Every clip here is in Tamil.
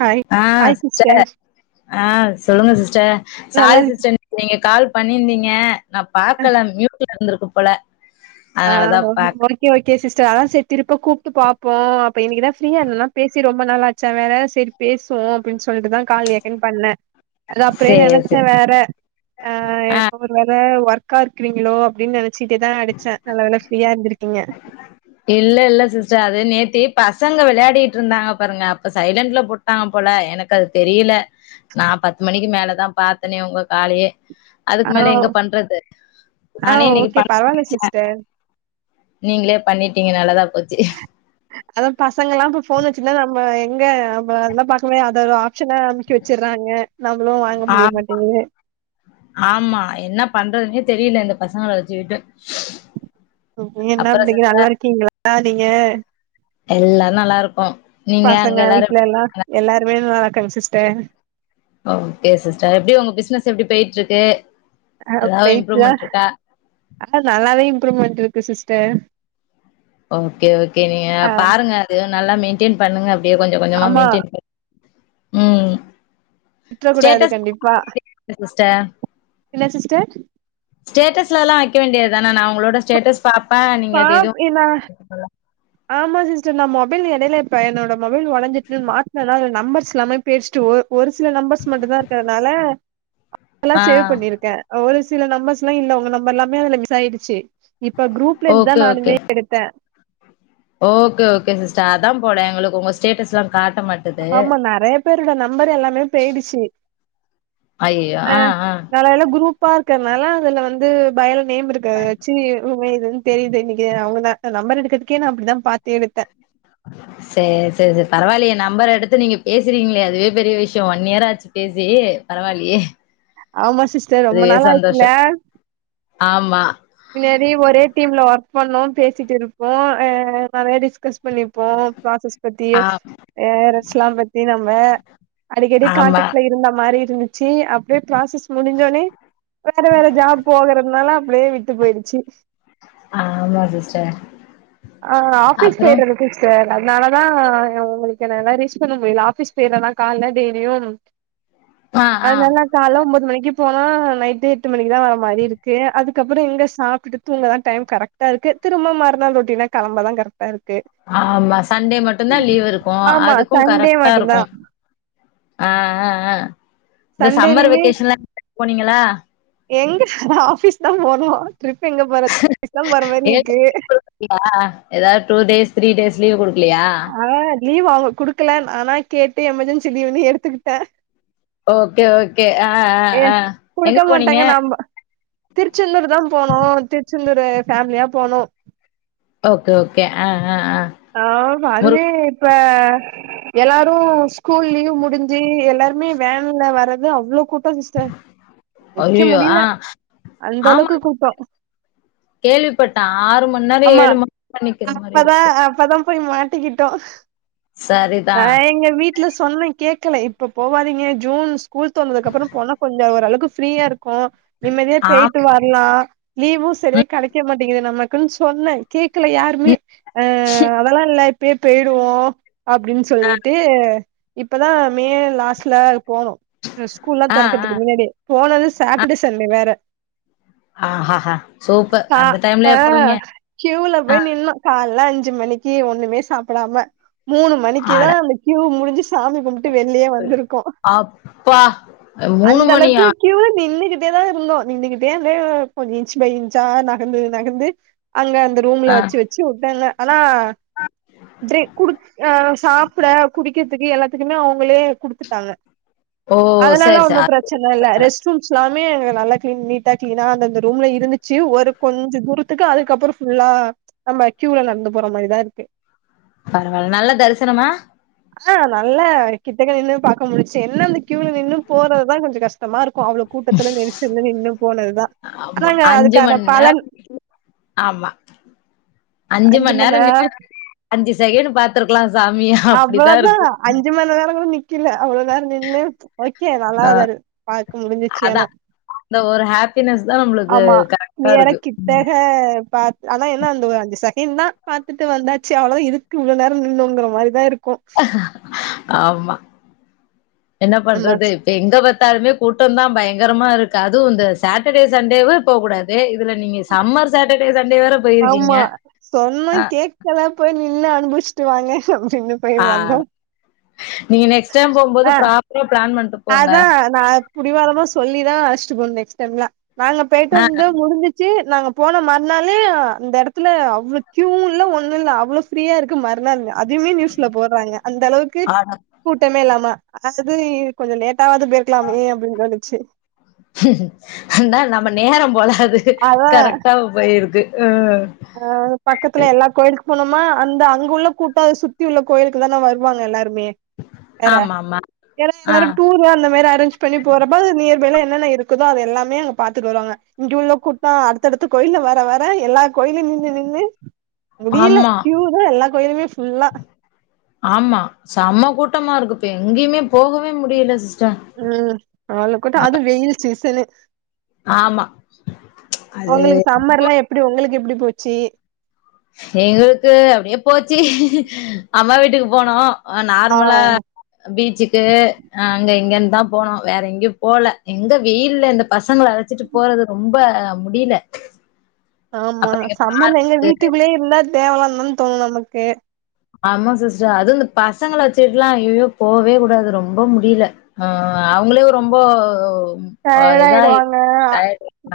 ஹாய் ஆ ஹாய் சிஸ்டர் ஆ சொல்லுங்க சிஸ்டர் நல்லா சாரி இருக்கீங்களா சிஸ்டர் நீங்க கால் பண்ணியிருந்தீங்க நா பாக்கல மியூட்ல இருந்திருக்கு போல அதனாலதா பாக் [unintelligible] ஓகே ஓகே சிஸ்டர் அதா சேரி திருப்ப கூப்பிட்டு பாப்போ அப்ப இன்னிக்குதா ஃப்ரியா இருந்தெனா பேசி ரொம்ப நாச்சா வேற சேரி பேசுவோ அப்டின்னு சொல்லிட்டுதா காலி ஏர்க்கனவே பண்ணே அது அப்பயே சேரி நெனைச்சே சேரி வேற ஆ ஒரு வேல ஒர்க்கா இருக்கிறீங்களோ அப்படின்னு நெனைச்சிட்டே தா அடிச்சே நல்ல வேள ஃப்ரீயா இருந்திருக்கீங்க இல்ல இல்ல சிஸ்டர் அது நேத்தி பசங்க விளாடிட்டு இருந்தாங்க பாருங்க அப்ப சைலண்ட்ல போ பட்டாங்க போல எனக்கு அது தெரியல நா பத்து மணிக்கு மேலதா பாத்தனே உங்க காலையே ஆ அதுக்கு மேல எங்க பண்றது ஆ நானே இன்னிக்கி ஓகே பண்ணனு பரவால்ல நெனச்ச சிஸ்டர் நீங்களே பண்ணிட்டீங்க நல்லாதா போச்சு அத பசங்க எல்லா இப்ப போன் வெச்சுன்னா நம்ம எங்க நம்ம அந்த பாக்கவே அத ஒரு பிரச்சனா அமைக்க வெச்சடுறாங்க நம்மளு வாங்க முடிய ஆமா மாட்டேங்குது ஆமா என்ன பண்றதுன்னே தெரியல இந்த பசங்க வெச்சுக்கிட்டு என்ன எப்படிங்கிற நல்லா இருக்கீங்களா நீங்க எல்லாரு நல்லா இருக்கோ நீங்க அங்க பசங்க எல்லாரு வீட்ல எப்டி எல்லா இருக்காங்க எல்லாருமே நல்லா இருக்காங்க சிஸ்டர் ஓகே சிஸ்டர் எப்டி உங்க பிசினஸ் எப்டி போயிட்டு இருக்கு ஆ ஏதாவது பொயிட் இம்ப்ரூவ்மெண்ட் இருக்கா ஆனா நல்லாவே இம்ப்ரூவ்மெண்ட் இருக்கு சிஸ்டர் ஓகே ஓகே நீங்க ஆ பாருங்க அது நல்லா மெயின்டெயன் பண்ணுங்க அப்டியே கொஞ்ச கொஞ்சமா ஆமா மெயின்டென் உம் விட்ற கூடாது கண்டிப்பா சிஸ்டர் ஸ்டேட்டஸ்ல எல்லா வைக்க வேண்டியதுதானா நா உங்களோட ஸ்டேட்டஸ் பாப்பே நீங்க அது பாப் எதயோ [inaudible] என்னா ஆமா சிஸ்டர் நா மொபைல் எடேலப்ப என்னோட மொபைல் ஒடஞ்சிட்டின் மாத்தனா [inaudible] நம்பர்ஸ் எல்லாமே பேஸ்ட்டு ஒ ஒரு சில நம்பர்ஸ் மட்டு தா இருக்கறனால அல்லா ஆ சேவ் பண்ணியிருக்க ஒரு சில நம்பர்ஸ் எல்லா இல்ல உங்க நம்பர் எல்லாமே அதுல மிஸ் ஆயிடுச்சி இப்ப குரூப்ல இருந்துதா ஓகே ஓகே நானுமே எடுத் த ஓகே ஓகே சிஸ்டர் அதா போல எங்களுக்கு உங்க ஸ்டேட்டஸ்சில்லா காட்ட மட் ஆமா நறைய பேரோட நம்பர் எல்லாமே பேயிடுச்சி ஐயயோ அ ஆ ஆ நல எல்லா குரு ப்பாக்கறனால அதுல வந்து பயல நேம் இருக்காச்சி உண்ம இதுன் தெரியுதே இன்னைக்கே அவ்ங்கன ஆ நம்பர் எடுக்கிறதுக்கே நா அப்டிதா பாத்து எடுத்த சேரி சேரி சேரி பரவாயில்லயே நம்பர் எடுத்து நீங்க பேசுறீங்ளே அதுவே பெரிய விஷயோ ஒன் இயராச்சி பேசி பரவால்லியே ஆமா சிஸ்டர் ரொம்ப நாளா ஆச்சில ஆமா முன்னாடி ஒரே டீம்ல ஒர்க் பண்ணோ பேசிட்டு இருப்போ அ அ நறைய டிஸ்கஸ் பண்ணிப்போ ஆ பிராசஸ்பத்தியோ ஏ ரேஸ்லா பத்தி நம்ம அடிக்கடி ஆமா கான்டக்ட்ல இருந்தா மாரி இருந்துச்சி அப்டியே கிளாசஸ் முடிஞ்சோடனே வேற வேற ஜாப் போகறதுனால அப்டியே விட்டு போயிடுச்சி ஆமா சிஸ்டர் ஆ ஆஃபீஸ் அப்புறோ சேறதுக்கு சர் அதனாலதா ய உங்ளுக்கு கேனலா ரீச் பண்ண முடியல ஆஃபீஸ் பேய்றதால கால்ல டெய்லியும் ஆ ஆ அதனால கால்ல ஒன்போது மணிக்கு போனா நைட்டு எட்டு மணிக்குதா வர மாரி இருக்கு அதுக்கப் அப்புற இங்க சாப்டுட்டு தூங்க தா டைம் கரக்டா இருக்கு திருமம்மாறுநாள் ரொட்டினா கிளம்ப தா கரெட் டர்க்கு ஆமா சண்டே மட்டுதா லீவ் இருக்கு ஆமா அதுக்கு சண்டே கரெக்டா மட்டுந்தா இருக்கு அ ஹ ஹ இந்த சம்மர் சண்டேலயுமே வெக்கேஷன்லா [inaudible] போனீங்ளா எங்க ஆபீஸ் தா போனோ ட்ரிப் எங்க போறது [inaudible] ஆபீஸ் தா போற மாரி இருக்கு இல்லா ஏதாவது two days three days leave குடுக்கில்லையா ஆனா லீவ் அவங்க குடுக்கல ஆனா கேட்டு எமர்ஜென்சி லீவு்ன்னு எடுத்துக்கிட்ட ஓகே ஓகே அ அ ஏ அ அ எங்க குடுக்க போனீங்க மாட்டாங்க நாம திருச்செந்தூர் தா போனோ திருச்செந்தூரு ஃபேமிலியா போனோ ஓகே ஓகே ஆ ஆ ஆ ஆஹா முரு வாதுவே இப்ப எல்லாரு ஸ்கூல் லீவ் முடிஞ்சி எல்லாருமே வேன்ல வரறது அவ்ளோ கூட் டோ சிஸர் நிக்க ஐயயோ முடில ஆ அந்த அளவுக்கு கூட்டோ கேள்விப்பட்ட ஆறு மணி நேரோ ஏழு மணிரோ நிக்கிற மாரி இருக் த அப்பதா போய் மாட்டிக்கிட்டோ சரிதா ந எங்க வீட் ல சொன்ன கேக்ல இப்ப போவாதீங்க ஜூன் ஸ்கூல் தோறந்ததுக்கு அப்புறம் போனா கொஞ்சம் ஓரளவுக்கு ஃப்ரீயா இருக்கு நிம்மதியா ஆம் பேய்ட்டு வரலா லீவு ம் சரியா கெடைக்க மாட்டேங்குது நமக் கிள் சொன்ன கேக்கல யாருமே ம் அ அதெல்லா இல்ல இப்பயே பேயிருவோ அப்டின்னு ஆ சொல்லிட்டு இப்பதா மே லாஸ்ட்ல போனோ ஸ்கூல்லா ஆ ஆ தொறக்கறதுக்கு முன்னாடி போனது சாட்டர்டே சண்டே வேற ஆஹஹா சூப்பர் கா அந்த ஆ டைம்லயா போவீங்க கியூல ஆ போய் நின்னோ காலைல அஞ்சு மணிக்கு ஒண்ணுமே சாப்பிடாம மூணு மணிக்குதா அட அந்த கியூ முடிஞ்சு சாமி கும்ட்டு வெளியே வந்திருக்கோ ஆ மூணு மணியா க்யூல நின்னுகிட்டேதா இருந்தோ நின்னுகிட்டே அப்டியே கொஞ்சோ இன்ச் பை இன்ச்சா நகந்து நகந்து அங்க அந்த ரூம்ல ஆ வச்சு வச்சு வுட்டாங்க ஆனா டிரிங் குடு அ சாப்ட குடிக்கிறதுக்கு எல்லாத்துக்குமே அவங்களே குடுத்துட்டாங்க ஓ அதனாலலா சரி சரி ஒன்னு அது பிரச் சன இல்ல பரவால ரெஸ்ட் ரூம்ஸ் எல்லாமே நல்லா கிளீன் நீட்டா கிளீனா அந்தந்த ரூம்ல இருந்துச்சு ஒரு கொஞ்ச தூரத்துக்கு அதுக்கப்பறோ ஃபுல்லா நம்ம கியூல நடந்து போற மாரிதா இருக்கு பரவாயில்ல நல்ல தரிசனமா ஆ நல்லா கிட்டக்க நின்னு பாக்க முஞ்சுச்சு என்ன அந்த க்யூல நின்னு போறதுதா கொஞ்ச கஷ்டமா இருக்கு அவ்ளோ கூட்டத்துல நெரிசல்ல நின்னு போனதுதா ஆமா அதாங்க அஞ்சு அதுக்கான மண் நேரோ பலன் ஆமா, அஞ்சு மணி மண் நேரம் நேர நின்னது அஞ்சு செகண்ட் பாத்துருக்கலா சாமிய அவ்ளோதா அஞ்சு மணிநேரோ கூட நிக்கல அவ்ளோ நேரோ நின்னு ஓகே, நல்லா பாக்க முடிஞ்சிச்சு அதா ஆனா இந்த ஒரு ஹாப்பினஸ் தான் நம்மளுக்கு ஆமா நீ கரெக்டா வேற இருக்கு. கிட்டக்க பாத் ஆனா என்ன அந்த ஒ அஞ்சு செகண்ட் தா பாத்துட்டு வந்தாச்சு அவ்ளோதா இதுக்கு இவ்ளோ நேரோ நின்னோங்ற மாரிதா இருக்கு ஆமா, என்ன நம்ம பண்றது எங்க பாத்தாலுமே கூட்டோந்தா பயங்கரமா இருக்கு அதுவு இந்த சட்டர்டே சண்டேவு போ கூடாது து இதுல நீங்க சம்மர் சட்டர்டே சண்டே வேற போயிருக்கீங்க அ எல்லா போய் நின்னு அனுபவிச்சிட்டு வாங்க அப்டினு போய் வந்தோ ஆட நீங்க நெக்ஸ்ட் டைம் போகும்போது ப்ராப்பரா பிளான் பண் அதா நா புடிவாதமா சொல்லிதா அழைச்சுட்டு போனு நெக்ஸ் டைம்லா நாங்க பெய்ட்டு அ வந்து முடிஞ் சி நாங்க போன மறுநாளே அந்த எடத்துல அவ்ளோ கியூவு இல்ல ஒண்ணு இல்ல அவ்ளோ ஃப்ரீயா இருக் க்கு மறுநாள் அதுமே நியூஸ்ல போட்றாங்க அந்த அளவுக்கு ஆட கூட்டமே இல்லாமா அது கொஞ்சோ லேட்டாவாது போயிருக்கலாமே அப்டின்னு தோணுச்சு அதா நம்ம நேரோ போல அது அதா கரெக்டா போயிருக்கு ம் அ பக்கத்துல எல்லா கோயிலுக்கு போனோமா அந்த அங்க உள்ள கூட்ட அத சுத்தி உள்ள கோயிலுக்குதான வருவாங்க எல்லாருமே வேற ஆமாமா. ஏனா ஆ. எல்லாரு டூரு அந்த மாரி அரேஞ்ச் பண்ணி போறப்ப அது நியர் பைல என்னென்ன இருக்குதோ அது எல்லாமே அங்க பாத்துட்டு வருவாங்க இங்க உள்ள கூட்டோ அடுத்தடுத்து கோயில்ல வர வர எல்லா கோயிலு நின்னு நின்னு முடியல ஆமா, கியூதா எல்லா கோயிலுமே ஃபுல்லா ஆமா செம கூட்டமா இருக்குப் இப்ப எங்கேயுமே போகவே முடியல சிஸ்டர் ம் அவ்ளோ கூட்ட அதும் வெயில் சீசனு ஆமா. அது உங்களுக்கு சம்மர் எல்லா எப்டி உங்களுக்கு எப்டி போச்சு எங்களுக்கு அப்டியே போச்சு அம்மா வீட்டுக்கு போனோ ஆ நார்மலா பீச்சுக்கு அங்க இங்கன்னுதா போனோ வேற எங்கேயு போல எங்க வெயில்ல இந்த பசங்கள அழச்சிட்டு போறது ரொம்ப முடில ஆமா சம்மர் ல எங்க வீட்டுக்குள்ளேயே இருந்தா தேவலானுதா தோணு நமக்கு ஆமா சிஸ்டர் அதும் இந்த பசங்கள வச்சிகிட்லா ஐயயோ போவே கூடாது ரொம்ப முடில ஆ அவங்ளே ரொம்போ ஆ டயர்ட் இதாய்ட் ஆயிடுவாங்க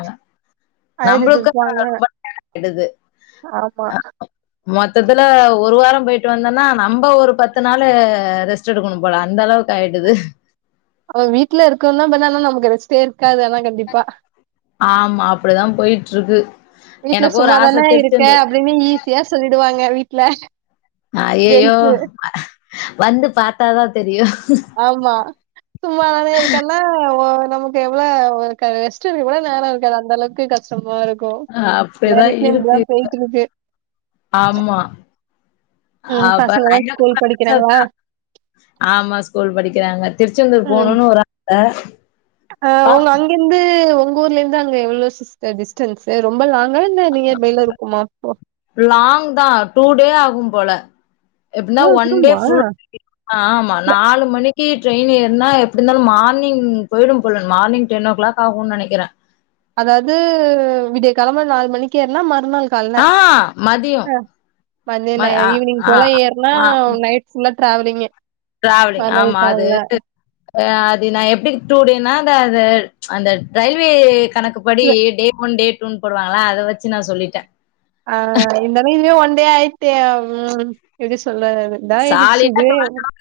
அங்க அழுதுட்டு நம்புளுக்கு இருப்பாங்க ரொம்ப [inaudible] டுது ஆமா மொத்தத்துல ஒரு வாரோ போயிட்டு வந்தன்னா நம்ப ஒரு பத்து நாளு ரெஸ் ஸ்ட்டு எடுக்கணுபோல அந்த அளவுக் ஆயிடுது அவ வீட்ல இருக்கானா அந்த நாள்ல நமக்கு ரெஸ்ட்டே இருக்காது ஆனா கண்டிப்பா ஆமா அப்டிதா போயிட்ருக்கு வீட்ல சும்மாதான இருக்க அப்டின்னு ஈஸியா சொல்லிடுவாங்க வீட்ல அய்யய்யோ ஜென்ஸு வந்து பாத்தா தா தெரியு ஆமா சும்மா தானே இருக்கேன்னா நமக்கு எவ்ளோ காய்ல ரெஸ்ட்டு எடுக்க கூட நேரோ இருக்காது அந்த அளவுக்கு கஷ்டமா இருக் கோ வேற அப்படிதான் எப்டியா இப்டிதா இருக்கு போயிட்ருக்கு ஆமா ம் அப்ப பசங்கள்லா ஸ்கூல் படிக்கிறாங்ளா ஆமா ஸ்கூல் படிக்கிறாங்க திருச்செந்தூர் ம் போணுனு ஒரு ஆச ஆ உங்க அங்கந்து உங்க ஊர்ல இருந்து அங்க எவ்ளோ சிஸ்டர் டிஸ் ஸ்டன்சு ரொம்ப லாங்கா இல்ல நியர் பைல இருக்குமா லாங் தா டூ டே ஆகும் போல எப்டின்னா இவ்ளோ ஒன் டே தூரமா ஃபுல் ஆமா நாலு மணிக்கு ட்ரெயின் ஏற்னா எப்டி இந்தாலு மார்னிங் போய்டும் போல மார்னிங் டென் ஓ கிளாக் ஆகுன் நெனைக்கிற அதாவ்து விடிய கெழம நால் மணிக்கு ஏற்னா மறுநாள் கால்ல ஆ மதியம் அ ம மத்யானோ ஆ ஈவ்னிங் ஆ போல ஏற்னா நைட் ஃபுல்லா ட்ராவ்லிங்லே ட்ராவ்லிங் ஆமா அது அது நா எப்டி [unintelligible] அந்த அது அந்த ரயில்வே கணக்கு படி டே ஒன் டே டூன்னு போடுவாங்ளா அத வச்சு நா சொல்லிட்ட ஆ இந்த மீன்லே ஒன் டே ஆயிட்டு ம் எப்டி சொல்ல வர்து இதாயிடுச்சி சாலிடா டே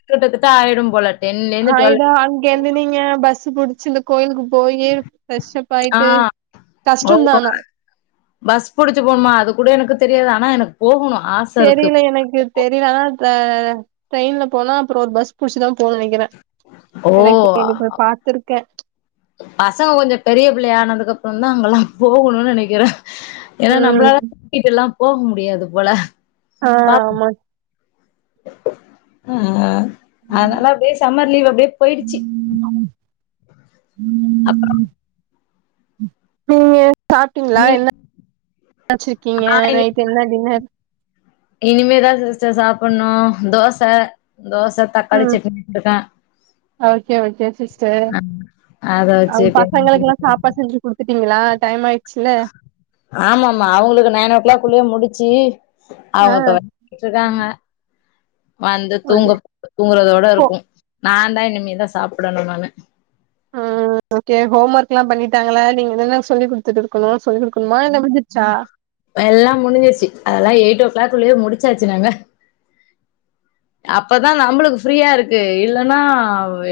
கிட்டத்தட்ட ஆயிடும் போல டென்ல இருந்து டுவெல் ஆயிடோ அங்க இருந்துன்னு நீங்க பஸ்ஸு புடிச்சுன்னு கோயிலுக்கு போவீங்க ப்ரெஷ்ஷப் ஆ ஆயிட்டு ஓ கஷ்டம் தா ஆனா பஸ் புடிச்சு போணுமா அது கூட எனக்கு தெரியாது ஆனா எனக் போகுணு ஆஸ் தெரியில எனக்கு தெரியில ஆனா ட்ரெயின்ல போலா அப்புறம் பஸ் புடிச்சுதா போணும் இல்ல ஓ [inaudible] கோயில் போய் பாத்துருக்க பசங்க கொஞ்சம் பெரிய பிள்ளை ஆனதுக்கு அப்புறம் தா அங்கெல்லா போகணுன் நெனைக்கிற ஏன்னா ம் நம்பளால [inaudible] கூட்டிட்டெல்லா போ முடியாது போல ஆ பாப் ஆமா ஆ அதனால அப்டியே சம்மர் லீவ் அப்டியே போயிடுச்சி ம் ம் அப்புறம் நீங்க [inaudible] சாப்பிட்டீங்ளா நீ என்ன [inaudible] ச்சிருக்கீங்க ஆ நைட் என்ன டின்னர் இனிமேதா சிஸ்டர் சாப்புன்னோ தோச தோச தக்காளி ம் சட்னி [inaudible] க்கே ஓகே ஓகே சிஸ்டர் அ அத வச்சு பசங்களுக்குல்லா சாப் பாட் செஞ்சு குடுத்துட்டீங்ளா டைம் ஆயிச்சுல்ல ஆமாமா அவங்களுக்கு நைன் ஓ கிளாக் குள்ளயே முடிச்சு ஆ அவங்க இப்ப [inaudible] ராங்க வந்து ஓகே தூங்க தூங்கறதோட ஹோ இருக்கும் நான் தா இனிமேதா சாப்பிடணும் நானு ஆ ஓகே ஹோம் ஒர்க் எல்லாம் பண்ணிட்டாங்கள நீங்க என்ன சொல்லி குடுத்துட்டு இருக்கணும்னு சொல்லி கொடுக்கணுமா என்ன முடிஞ்சிருச்சா எல்லாம் முடிஞ்சிருச்சு அதெல்லாம் எயிட் ஓ கிளாக்லள்ளயே முடிச்சாச்சு நாங்க [unintelligible] அப்பதான் நம்மளுக்கு ஃப்ரீயா இருக்கு இல்லன்னா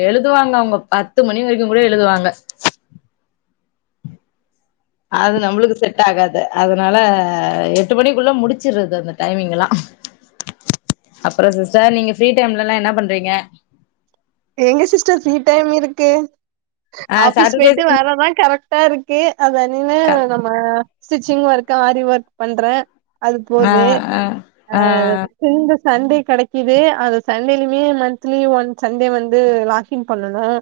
எழுதுவாங்க அவுங்க பத்து மணி வரைக்கும் கூட எழுதுவாங்க அது நம்மளுக்கு செட் ஆகாது அதனால எட்டு மணிக்குள்ள முடிச்சிருது அந்த டைமிங் எல்லாம் [unintelligible] அப்புறம் சிஸ்டர் நீங்க ஃபிரீ டைம்லல்லாம் என்ன பண்றீங்க எங்க சிஸ்டர் ஃப்ரீ டைம் இருக்கு ஆ ஆபிஸ் சாட்டர்டே போயிட்டு சன் வரதான் கரெக்ட்டா இருக்கு அதனில க ஆ ஸ்டிச்சிங் ஒர்க், ஆரி ஒர்க் பண்றேன் அது ஆ போது ஆ அ ஆ [unintelligible] சண்டே கிடைக்குது அது சண்டேலயுமே மந்த்லி ஒன்ஸ் ச ன்டே வந்து வாக்கிங் பண்ணனும்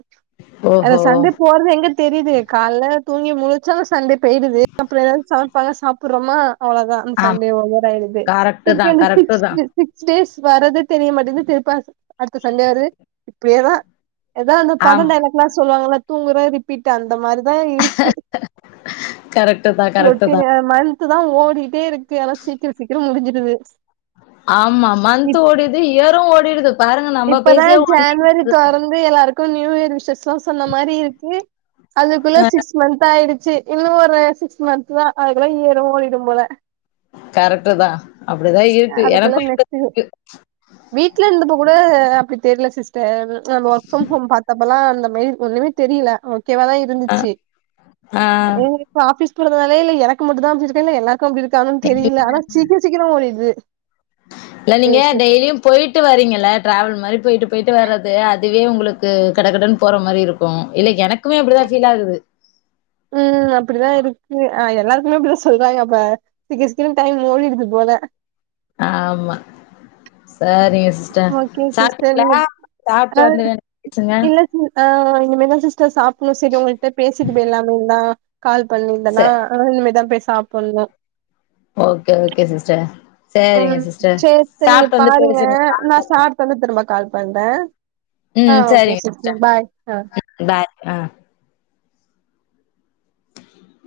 அந்த ஓஹோ சண்டே போறதே எங்க தெரியுது காலைல தூங்கி முழச்சாலும் சண்டே போயிடுது அப்புறம் ஏதாவது ச ப்பாட்லா சாப்றோமா அவ்ளோதா அந்த ஆமா சண்டே ஒவரா ஆயிடுது கரெக்ட்டு தா திருப்பி அந்த கரெக்ட்டு சிக்ஸ் தா சி சிக்ஸ் டேஸ் வரது தெரிய மாட்டேங்குது திருப்ப அடுத்த சண்டே வரு அப்படியேதான் ஏதோ ஒன்னு பட ஆமா டைலாக்ல்லாம் சொல்லுவாங்க தூங்குற ரிப்பீட் அந்த மாரிதான் இருக் க்கு கரெக்ட்டு தா கரெக்ட்டு தா ரொட்டினா மந்த்து தான் ஓடிட்டே இருக்கு ஆனா சீக்கிரம் சீக்கிரம் முடிஞ்சிருது ஆமா மந்த்து ஓடிடுது, இயரும் ஓடிடுது பாருங்க நம்ம பேசியா ஒன் வீக் வந்து எல்லாருக்கும் நியூ இயர் விஷ்ஷஸ் எல்லாம் சொன்ன மாரி இருக்கு அதுக்குள்ள சிகஸ் சிக்ஸ் மந்து ஆயிடுச்சு இன்னும் ஒரு சிக்ஸ் மந்து தான் அதுக்குல்ல இயரும் ஓடிடும் போல கரெக்ட் தான் அப்டிதான் இருக்கு அதுக்குள்ள எனக்கும் நெக்ஸ்ட் இருக் வீட்ல இருந்தப்போ கூட அப்டி தெரில சிஸ்டர் நா ஒர்க் ஃப்ரம் ஹோம் பாத்தப்ப எல்லாம் அந்த மாரி ஒன்னுமே தெரியல ஓகேவா தான் ஆ இருந்துச்சு ஆ எனக் இப்ப ஆபீஸ் போதுனாலே எனக்கு மட்டும் தா இப்டி இருக்கா இல்ல எல்லார்க் கும் அப்டி இருக்கான்னு தெரியல இல்ல ஆனா சீக்கிரொ சீக்கிரொம் ஓடிடுது இல்ல நீங்க டேஸ் டெய்லியும் போயிட்டு வரிங்கல ட்ராவல் மாரி போயிட்டு போயிட்டு வரது அதுவே உங்களுக்கு கடகடனு போற மாரி இருக் கும் இல்ல எனக்குமே அப்டிதான் ஃபீல் ஆகுது உம் அப்டிதான் இருக்கு எல்லாருக்குமே இப்டிதான் சொல்றாங்க அப்ப சிக்ர சிக்ரோ டைம் ஓடிடுது போல ஆமா சேரிங்க சிஸ்டர் ஓகே சிஸ்டர் சாப்டீங்களா நீங்க ஆ சாப்ட்டு வந்து பேசுங்க இல்ல ஆ இனிமேல் தான் சிஸ்டர் சாப்டணும் சேரிங்க உங்கள்கிட்ட பேசிட்டு போயிலாங்ளா கால் பண்ணியிருந்தேன்னா ச இனிமேல்தான் போயி சாப்பணும் ஓகே ஓகே சிஸ்டர் சரிங்க ம் சிஸ்டர் சேரி சேரி நீங்க சாப்ட்டு வந்து பாருங்க பேசுங்க கால் நா பண்ணுங்க சாப்ட்டு வந்து நா திரும்ப கால் பண்றேன் ஆ ம் ஓகே சரிங்க சிஸ்டர் பாய் ஆ பாய் ஆ [inaudible]